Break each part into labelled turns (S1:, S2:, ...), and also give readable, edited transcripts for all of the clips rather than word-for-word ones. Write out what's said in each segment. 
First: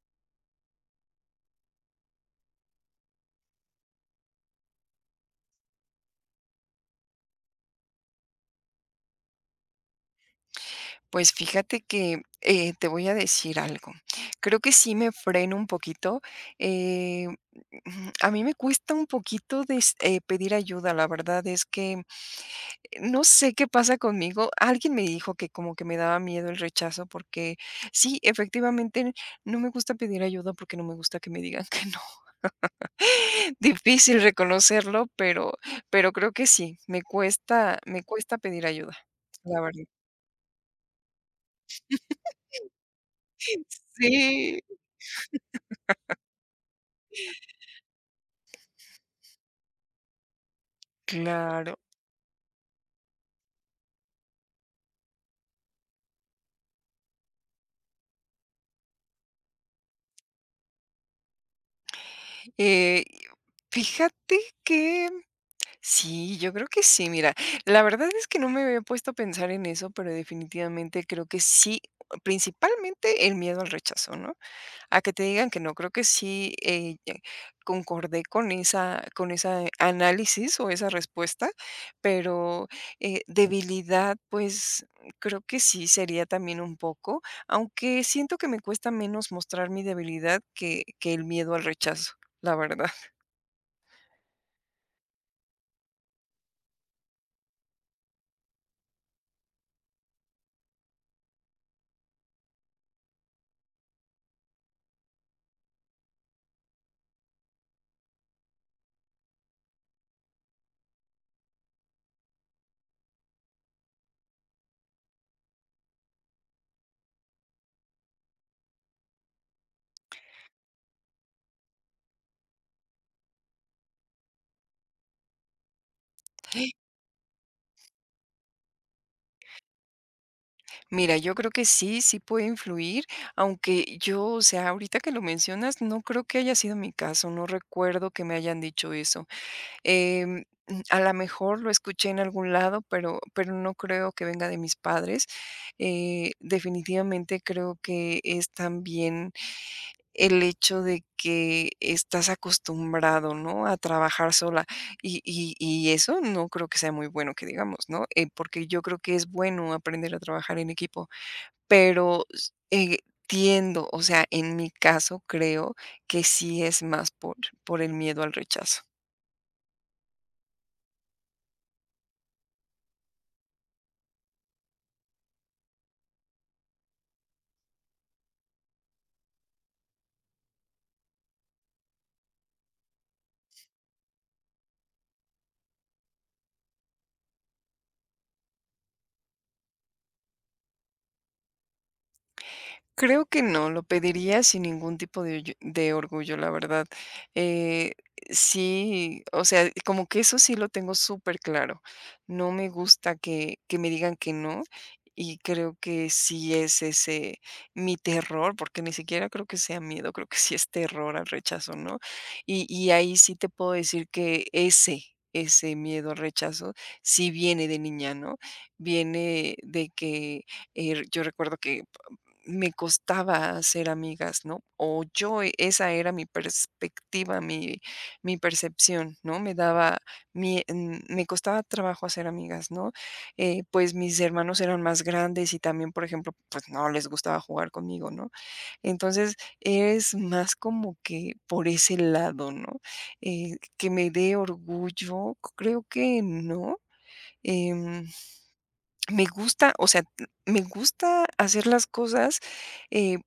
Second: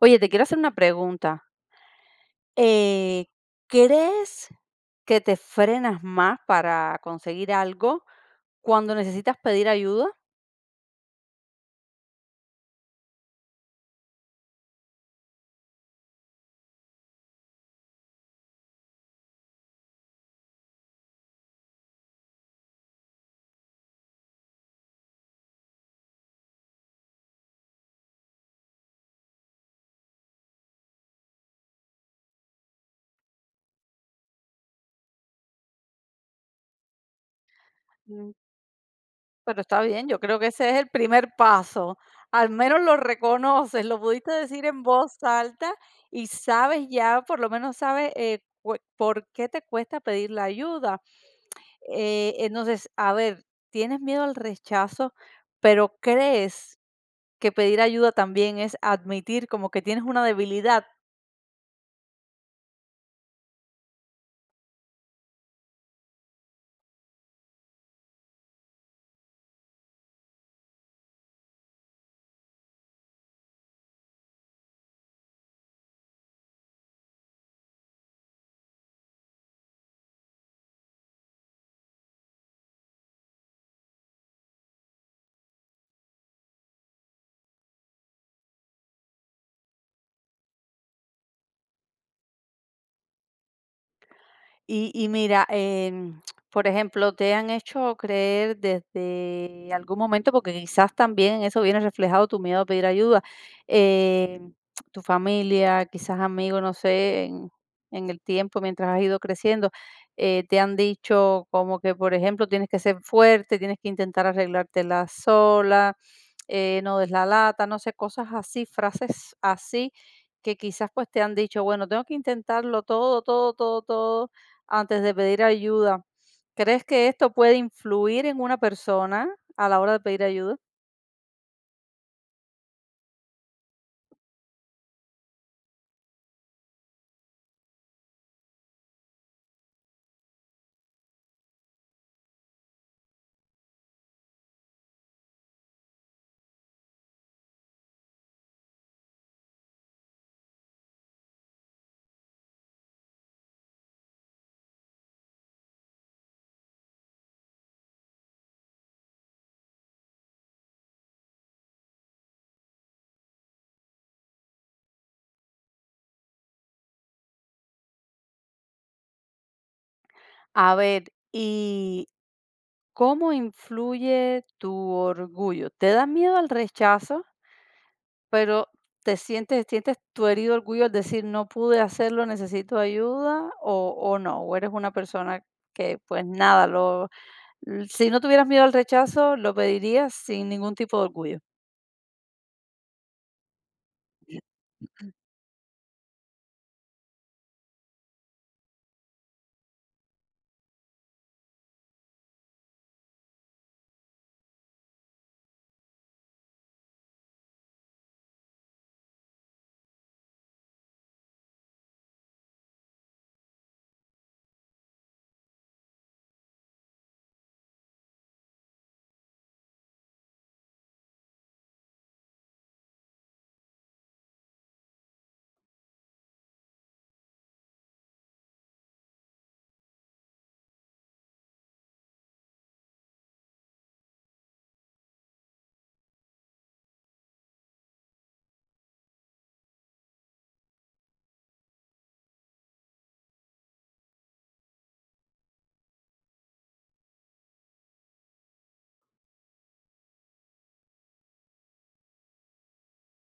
S1: Oye, te quiero hacer una pregunta. Eh, ¿Crees que te frenas más para conseguir algo cuando necesitas pedir ayuda?
S2: Pues fíjate que, te voy a decir algo. Creo que sí me freno un poquito, eh, a mí me cuesta un poquito des pedir ayuda, la verdad es que no sé qué pasa conmigo. Alguien me dijo que como que me daba miedo el rechazo porque sí, efectivamente, no me gusta pedir ayuda porque no me gusta que me digan que no. Difícil reconocerlo, pero creo que sí, me cuesta me
S1: Mm,
S2: cuesta pedir ayuda, la
S1: Pero está
S2: verdad.
S1: bien, yo creo que ese es el primer paso. Al menos lo reconoces, lo pudiste
S2: Sí,
S1: decir en voz alta y sabes ya, por lo menos sabes por qué te cuesta pedir la ayuda.
S2: claro.
S1: Entonces, a ver, tienes miedo al rechazo, pero crees que pedir ayuda también es admitir como que tienes una debilidad.
S2: Eh, Fíjate que sí, yo creo que sí, mira, la verdad es que no me había puesto a pensar en eso, pero definitivamente creo que sí, principalmente el miedo al rechazo, ¿no? A que te digan que no, creo que sí concordé con esa análisis o esa respuesta, pero debilidad, pues creo que sí sería también un poco, aunque siento que me cuesta menos mostrar mi debilidad que el miedo al rechazo, la verdad.
S1: Y mira, por ejemplo, te han hecho creer desde algún momento, porque quizás también en eso viene reflejado tu miedo a pedir ayuda, em, tu familia, quizás amigos, no sé, en el tiempo mientras has ido creciendo, te han dicho como que, por ejemplo, tienes que ser fuerte, tienes que intentar arreglártela sola no des la lata, no sé, cosas así, frases así que quizás pues te han dicho, bueno, tengo que intentarlo todo, todo, todo, todo antes de pedir ayuda. ¿Crees que esto puede influir en una persona a la hora de pedir ayuda?
S2: Mira, yo creo que sí, sí puede influir, aunque yo, o sea, ahorita que lo mencionas, no creo que haya sido mi caso, no recuerdo que me hayan dicho eso. A la mejor lo escuché en algún lado, pero no creo que venga de mis padres. Definitivamente creo que es también el hecho de que estás acostumbrado, ¿no? A trabajar sola. Y eso no creo que sea muy bueno que digamos, ¿no? Porque yo creo que es bueno aprender a trabajar en equipo. Pero s Tiendo, o sea, en mi caso creo que sí es más por el miedo al rechazo.
S1: A ver, ¿y cómo influye tu orgullo? ¿Te da miedo al rechazo? Pero, ¿te sientes tu herido orgullo al decir: "No pude hacerlo, necesito ayuda", o no? ¿O eres una persona que, pues, nada, si no tuvieras miedo al rechazo, lo pedirías sin ningún tipo de orgullo?
S2: Creo que no, lo pediría sin ningún tipo de oyo de orgullo, la verdad. Eh, sí, o sea, como que eso sí lo tengo súper claro. No me gusta que me digan que no, y creo que sí es ese mi terror, porque ni siquiera creo que sea miedo, creo que sí es terror al rechazo, ¿no? Y ahí sí te puedo decir que ese miedo al rechazo sí viene de niña, ¿no? Viene de que, yo recuerdo que me costaba hacer amigas, ¿no? O yo, esa era mi perspectiva, mi percepción, ¿no? Me daba, me costaba trabajo hacer amigas, ¿no? Pues mis hermanos eran más grandes y también, por ejemplo, pues no les gustaba jugar conmigo, ¿no? Entonces, es más como que por ese lado, ¿no? Que me dé orgullo, creo que no. Em, Me gusta, o sea, me gusta hacer las cosas, eh,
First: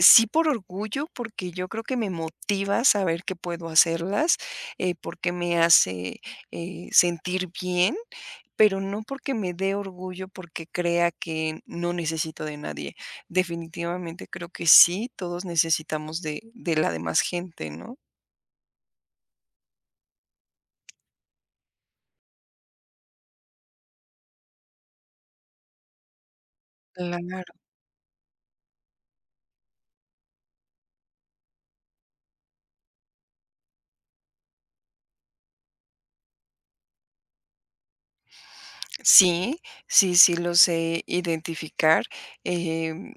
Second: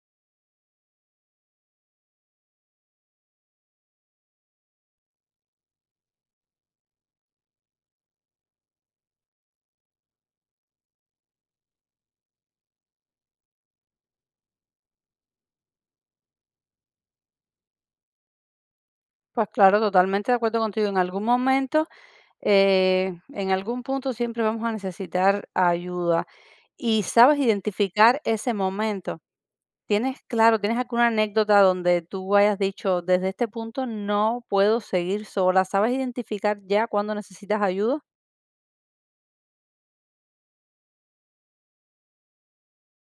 S2: sí, por orgullo, porque yo creo que me motiva saber que puedo hacerlas, porque me hace, sentir bien, pero no porque me dé orgullo, porque crea que no necesito de nadie. Definitivamente creo que sí, todos necesitamos de la demás gente, ¿no?
S1: Pues claro, totalmente de acuerdo contigo. En algún momento, en algún punto siempre vamos a necesitar ayuda. Y sabes
S2: Claro.
S1: identificar ese momento. ¿Tienes, claro, tienes alguna anécdota donde tú hayas dicho, desde este punto no puedo seguir sola? ¿Sabes identificar ya cuando necesitas ayuda?
S2: Sí, sí lo sé identificar, eh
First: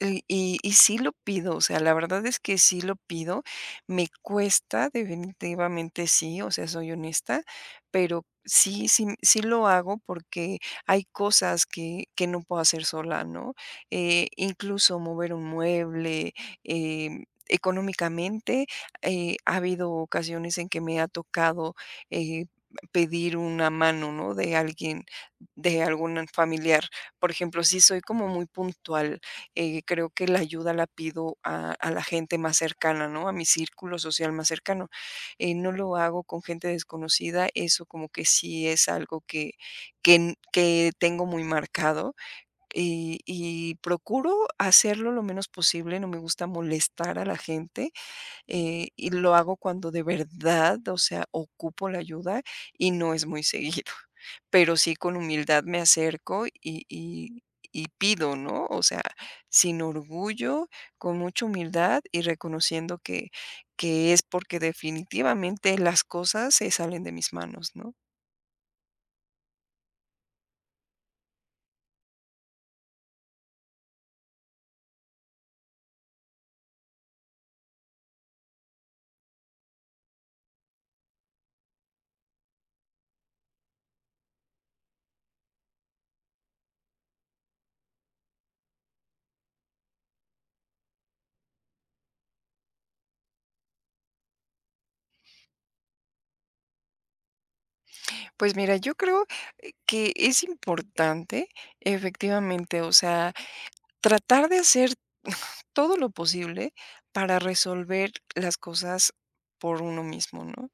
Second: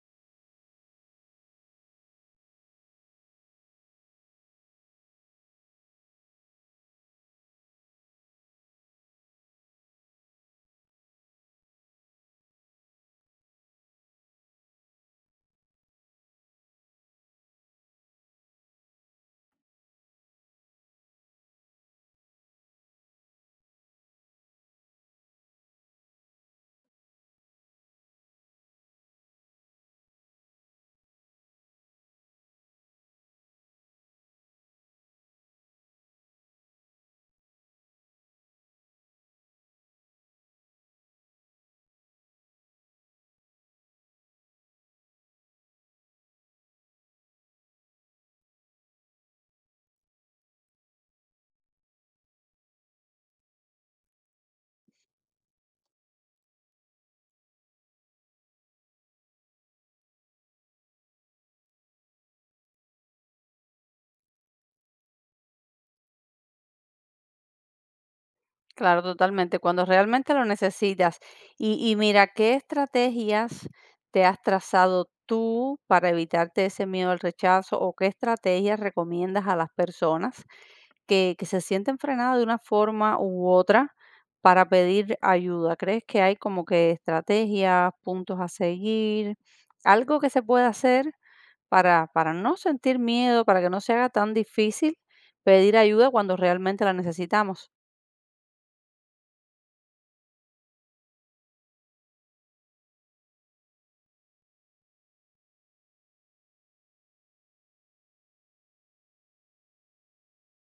S2: y sí lo pido, o sea, la verdad es que sí lo pido. Me cuesta, definitivamente sí, o sea, soy honesta, pero sí, sí lo hago porque hay cosas que no puedo hacer sola, ¿no? Incluso mover un mueble, económicamente, ha habido ocasiones en que me ha tocado eh, pedir una mano, ¿no? De alguien, de algún familiar. Por ejemplo, sí soy como muy puntual. Creo que la ayuda la pido a la gente más cercana, ¿no? A mi círculo social más cercano. No lo hago con gente desconocida, eso como que sí es algo que, que tengo muy marcado y procuro hacerlo lo menos posible, no me gusta molestar a la gente. Y lo hago cuando de verdad, o sea, ocupo la ayuda y no es muy seguido, pero sí con humildad me acerco y pido, ¿no? O sea, sin orgullo, con mucha humildad y reconociendo que es porque definitivamente las cosas se salen de mis manos, ¿no?
S1: Claro, totalmente, cuando realmente lo necesitas. Y mira, ¿qué estrategias te has trazado tú para evitarte ese miedo al rechazo, o qué estrategias recomiendas a las personas que se sienten frenadas de una forma u otra para pedir ayuda? ¿Crees que hay como que estrategias, puntos a seguir, algo que se pueda hacer para no sentir miedo, para que no se haga tan difícil pedir ayuda cuando realmente la necesitamos?
S2: Pues mira, yo creo que es importante, efectivamente, o sea, tratar de hacer todo lo posible para resolver las cosas por uno mismo, ¿no?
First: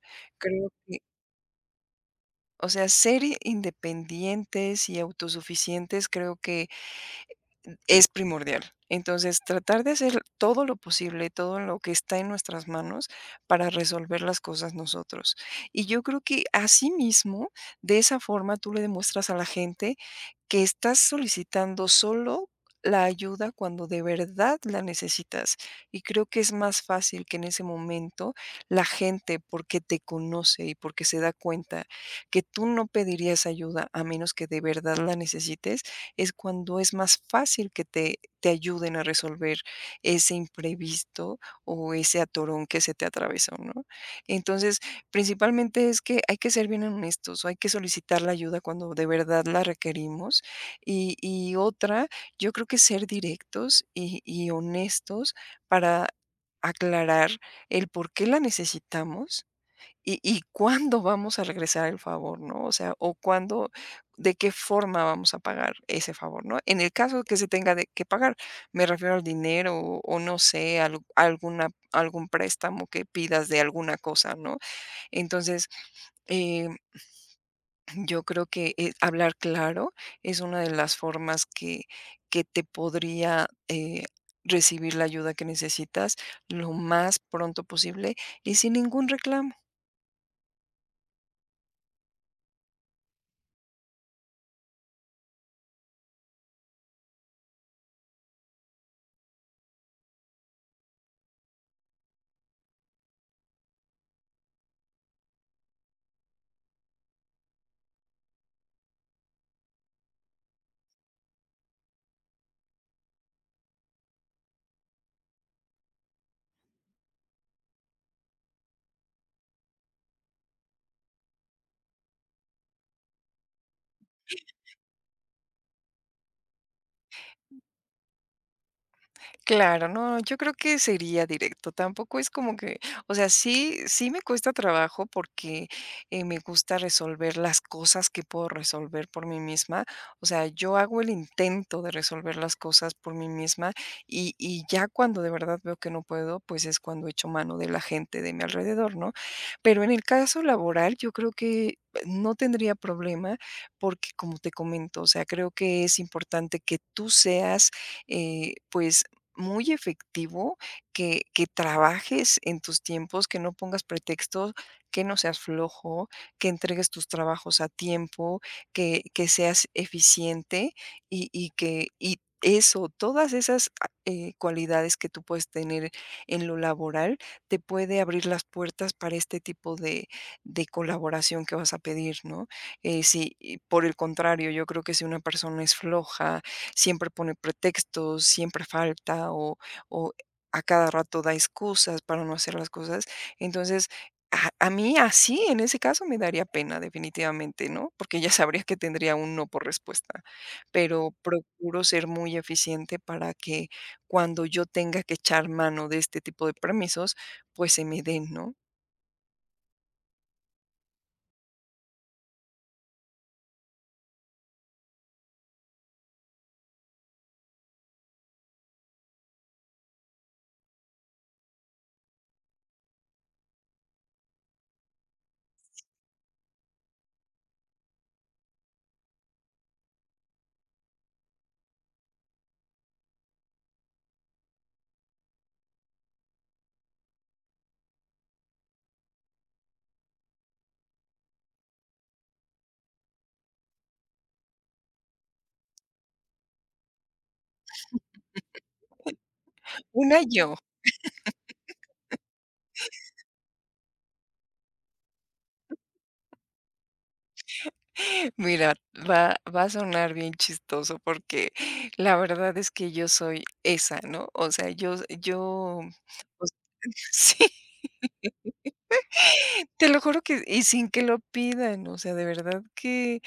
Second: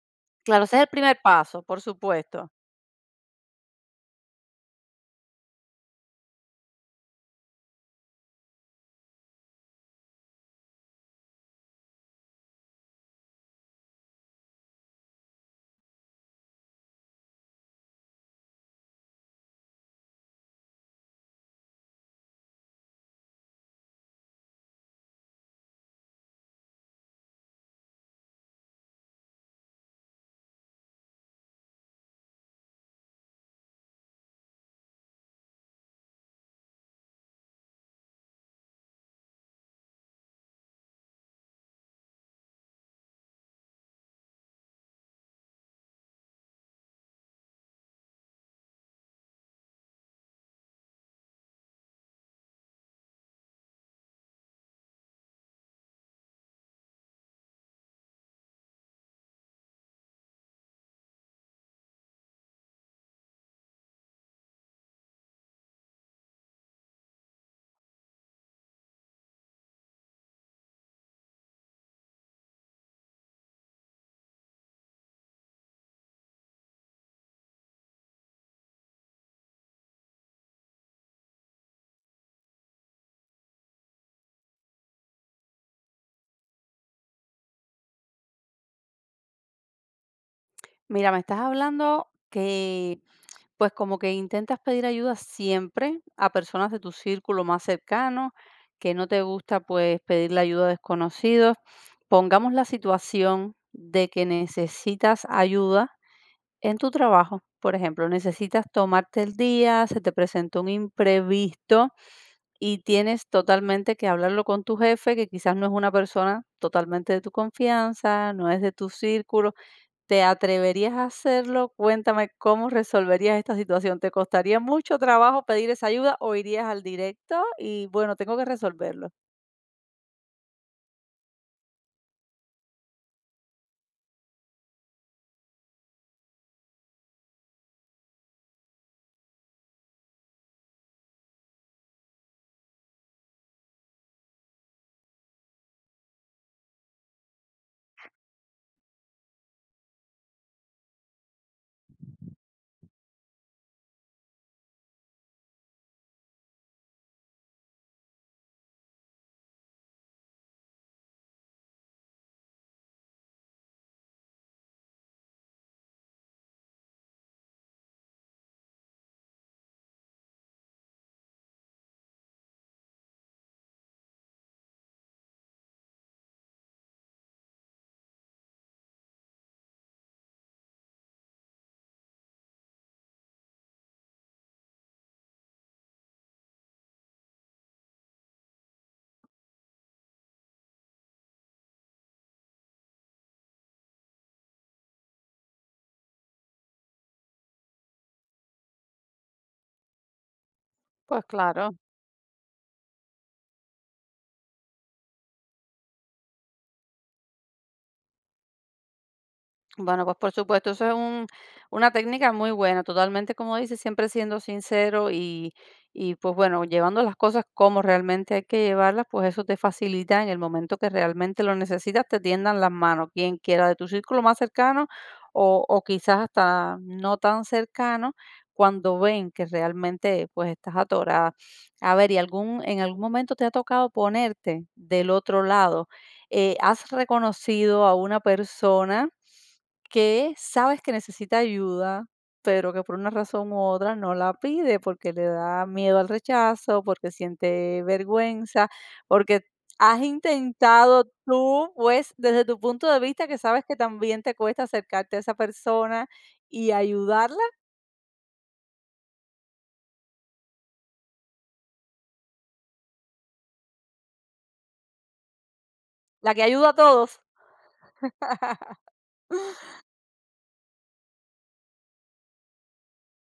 S1: Claro,
S2: Creo
S1: ese es el
S2: que,
S1: primer paso, por supuesto.
S2: o sea, ser independientes y autosuficientes creo que es primordial. Entonces, tratar de hacer todo lo posible, todo lo que está en nuestras manos para resolver las cosas nosotros. Y yo creo que asimismo, de esa forma, tú le demuestras a la gente que estás solicitando solo la ayuda cuando de verdad la necesitas. Y creo que es más fácil que en ese momento la gente, porque te conoce y porque se da cuenta que tú no pedirías ayuda a menos que de verdad la necesites, es cuando es más fácil que te ayuden a resolver ese imprevisto o ese atorón que se te atravesó, ¿no? Entonces, principalmente es que hay que ser bien honestos, o hay que solicitar la ayuda cuando de verdad la requerimos. Y otra, yo creo que ser directos y honestos para aclarar el por qué la necesitamos. ¿Y cuándo vamos a regresar el favor, no? O sea, o cuándo, de qué forma vamos a pagar ese favor, ¿no? En el caso que se tenga de que pagar, me refiero al dinero o no sé, al alguna algún préstamo que pidas de alguna cosa, ¿no? Entonces, eh, yo creo que, hablar claro es una de las formas que te podría, recibir la ayuda que necesitas lo más pronto posible y sin ningún reclamo.
S1: Mira, me estás hablando que, pues, como que intentas pedir ayuda siempre a personas de tu círculo más cercano, que no te gusta, pues, pedir la ayuda a desconocidos. Pongamos la situación de que necesitas ayuda en tu trabajo, por ejemplo, necesitas tomarte el día, se te presentó un imprevisto y tienes totalmente que hablarlo con tu jefe, que quizás no es una persona totalmente de tu confianza, no es de tu círculo. ¿Te atreverías a hacerlo? Cuéntame, ¿cómo resolverías esta situación? ¿Te costaría mucho trabajo pedir esa ayuda o irías al directo y, bueno, tengo que resolverlo?
S2: Claro, no, yo creo que sería directo. Tampoco es como que, o sea, sí, sí me cuesta trabajo porque me gusta resolver las cosas que puedo resolver por mí misma. O sea, yo hago el intento de resolver las cosas por mí misma y ya cuando de verdad veo que no puedo, pues es cuando echo mano de la gente de mi alrededor, ¿no? Pero en el caso laboral, yo creo que no tendría problema porque, como te comento, o sea, creo que es importante que tú seas, pues, muy efectivo que trabajes en tus tiempos, que no pongas pretextos, que no seas flojo, que entregues tus trabajos a tiempo, que seas eficiente y eso, todas esas cualidades que tú puedes tener en lo laboral, te puede abrir las puertas para este tipo de colaboración que vas a pedir, ¿no? Si y por el contrario, yo creo que si una persona es floja, siempre pone pretextos, siempre falta o a cada rato da excusas para no hacer las cosas. Entonces, a mí así, en ese caso, me daría pena definitivamente, ¿no? Porque ya sabría que tendría un no por respuesta. Pero
S1: Pues claro.
S2: procuro ser muy eficiente para que cuando yo tenga que echar mano de este tipo de permisos, pues se me den, ¿no?
S1: Bueno, pues por supuesto, eso es un, una técnica muy buena, totalmente como dices, siempre siendo sincero y pues bueno, llevando las cosas como realmente hay que llevarlas, pues eso te facilita en el momento que realmente lo necesitas, te tiendan las manos, quien quiera de tu círculo más cercano o quizás hasta no tan cercano, cuando ven que realmente pues estás atorada. A ver, ¿y algún, en algún momento te ha tocado ponerte del otro lado? ¿Has reconocido a una persona que sabes que necesita ayuda, pero que por una razón u otra no la pide porque le da miedo al rechazo, porque siente vergüenza, porque has
S2: Una yo.
S1: intentado tú, pues, desde tu punto de vista, que sabes que también te cuesta acercarte a esa persona y ayudarla,
S2: Mira, va a sonar bien chistoso porque la verdad es que yo soy esa, ¿no? O sea, yo,
S1: la que
S2: pues,
S1: ayuda a todos?
S2: sí, te lo juro que y sin que lo pidan, o sea, de verdad que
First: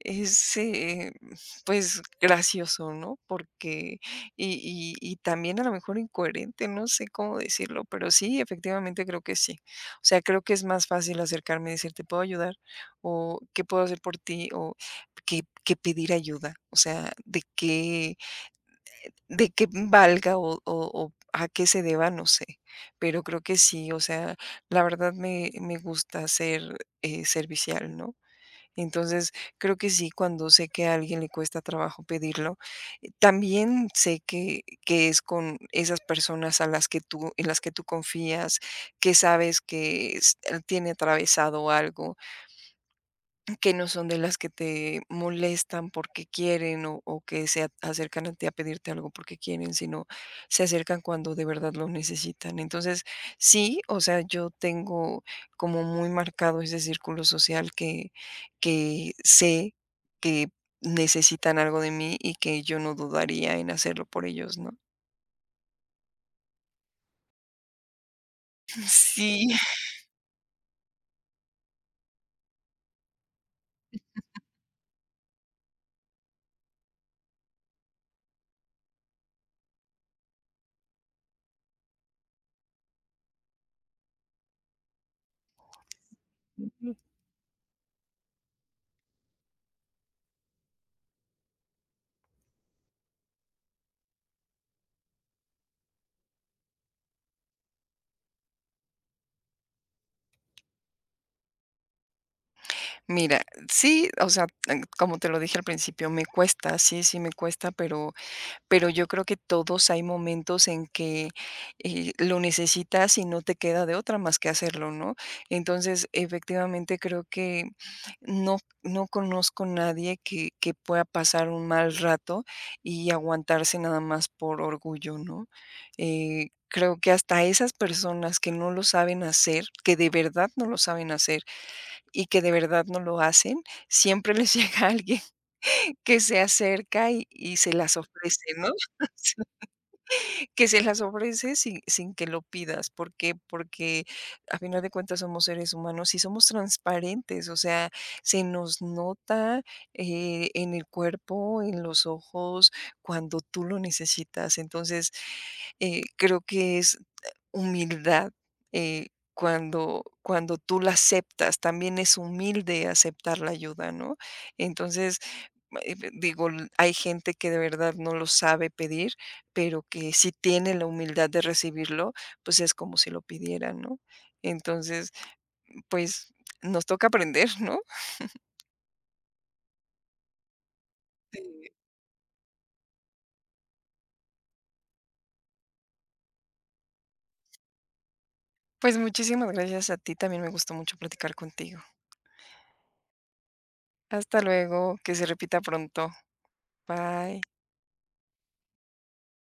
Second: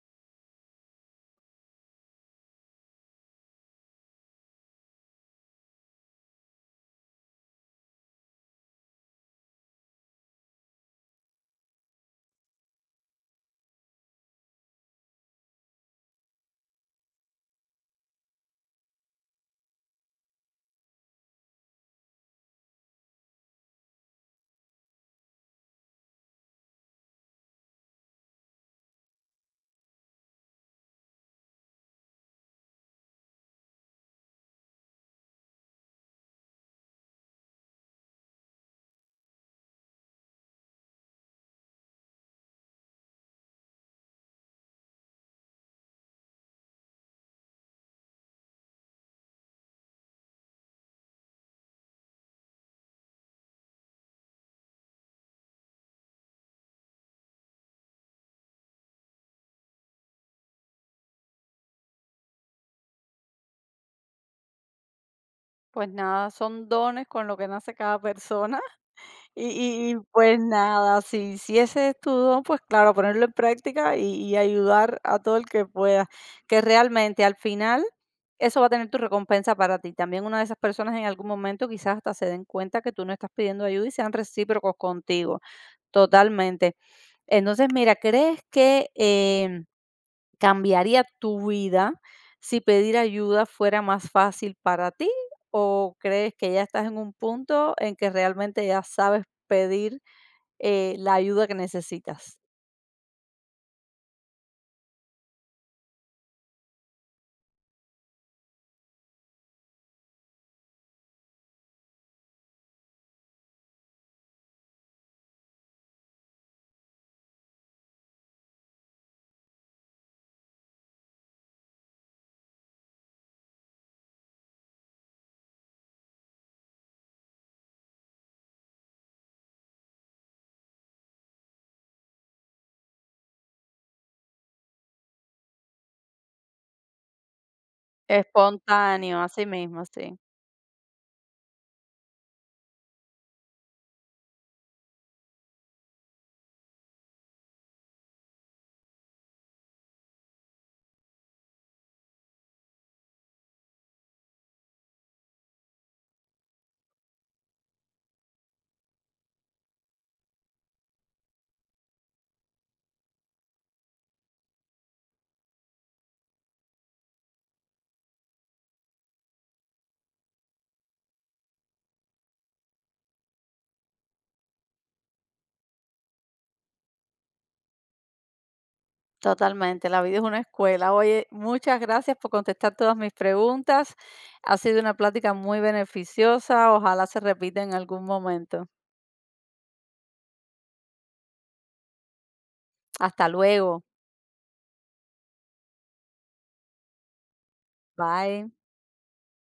S2: es, pues, gracioso, ¿no? Porque y también a lo mejor incoherente, no sé cómo decirlo, pero sí, efectivamente creo que sí. O sea, creo que es más fácil acercarme y decir: "¿Te puedo ayudar?", o "¿Qué puedo hacer por ti?", o que pedir ayuda. O sea, de qué valga o a qué se deba, no sé, pero creo que sí, o sea, la verdad me gusta ser, servicial, ¿no? Entonces, creo que sí, cuando sé que a alguien le cuesta trabajo pedirlo, también sé que es con esas personas a las que tú confías, que sabes que s tiene atravesado algo, que no son de las que te molestan porque quieren o que se acercan a ti a pedirte algo porque quieren, sino se acercan cuando de verdad lo necesitan. Entonces, sí, o sea, yo tengo como muy marcado ese círculo social que sé que necesitan algo de mí y que yo no dudaría en hacerlo por ellos, ¿no?
S1: Pues nada, son dones con lo que nace cada persona.
S2: Sí.
S1: Y y pues nada, si ese es tu don, pues claro, ponerlo en práctica y ayudar a todo el que pueda, que realmente al final eso va a tener tu recompensa para ti. También una de esas personas en algún momento quizás hasta se den cuenta que tú no estás pidiendo ayuda y sean recíprocos contigo, totalmente. Entonces, mira, ¿crees que, ¿cambiaría tu vida si pedir ayuda fuera más fácil para ti? ¿O crees que ya estás en un punto en que realmente ya sabes pedir, la ayuda que necesitas?
S2: Mira, sí, o sea, como te lo dije al principio, me cuesta, sí, sí me cuesta, pero yo creo que todos hay momentos en que, lo necesitas y no te queda de otra más que hacerlo, ¿no? Entonces, efectivamente, creo que no conozco nadie que pueda pasar un mal rato y aguantarse nada más por orgullo, ¿no? Creo que hasta esas personas que no lo saben hacer, que de verdad no lo saben hacer y que de verdad no lo hacen, siempre les llega alguien que se acerca y se las ofrece, ¿no?
S1: Espontáneo, así mismo, sí.
S2: Que se las ofrece sin que lo pidas, ¿por qué? Porque a final de cuentas somos seres humanos y somos transparentes, o sea, se nos nota, en el cuerpo, en los ojos, cuando tú lo necesitas. Entonces, creo que es humildad, eh, cuando tú la aceptas, también es humilde aceptar la ayuda, ¿no? Entonces, b digo, hay gente que de verdad no lo sabe pedir, pero que si tiene la humildad de recibirlo, pues es como si lo pidiera, ¿no? Entonces, pues nos toca aprender, ¿no?
S1: Totalmente, la vida es una escuela. Oye,
S2: Sí.
S1: muchas gracias por contestar todas mis preguntas. Ha sido una plática muy beneficiosa. Ojalá se repita en algún momento.
S2: Pues muchísimas gracias a ti, también me gustó mucho platicar contigo.
S1: Hasta luego.
S2: Hasta luego, que se repita pronto. Bye.
S1: Bye.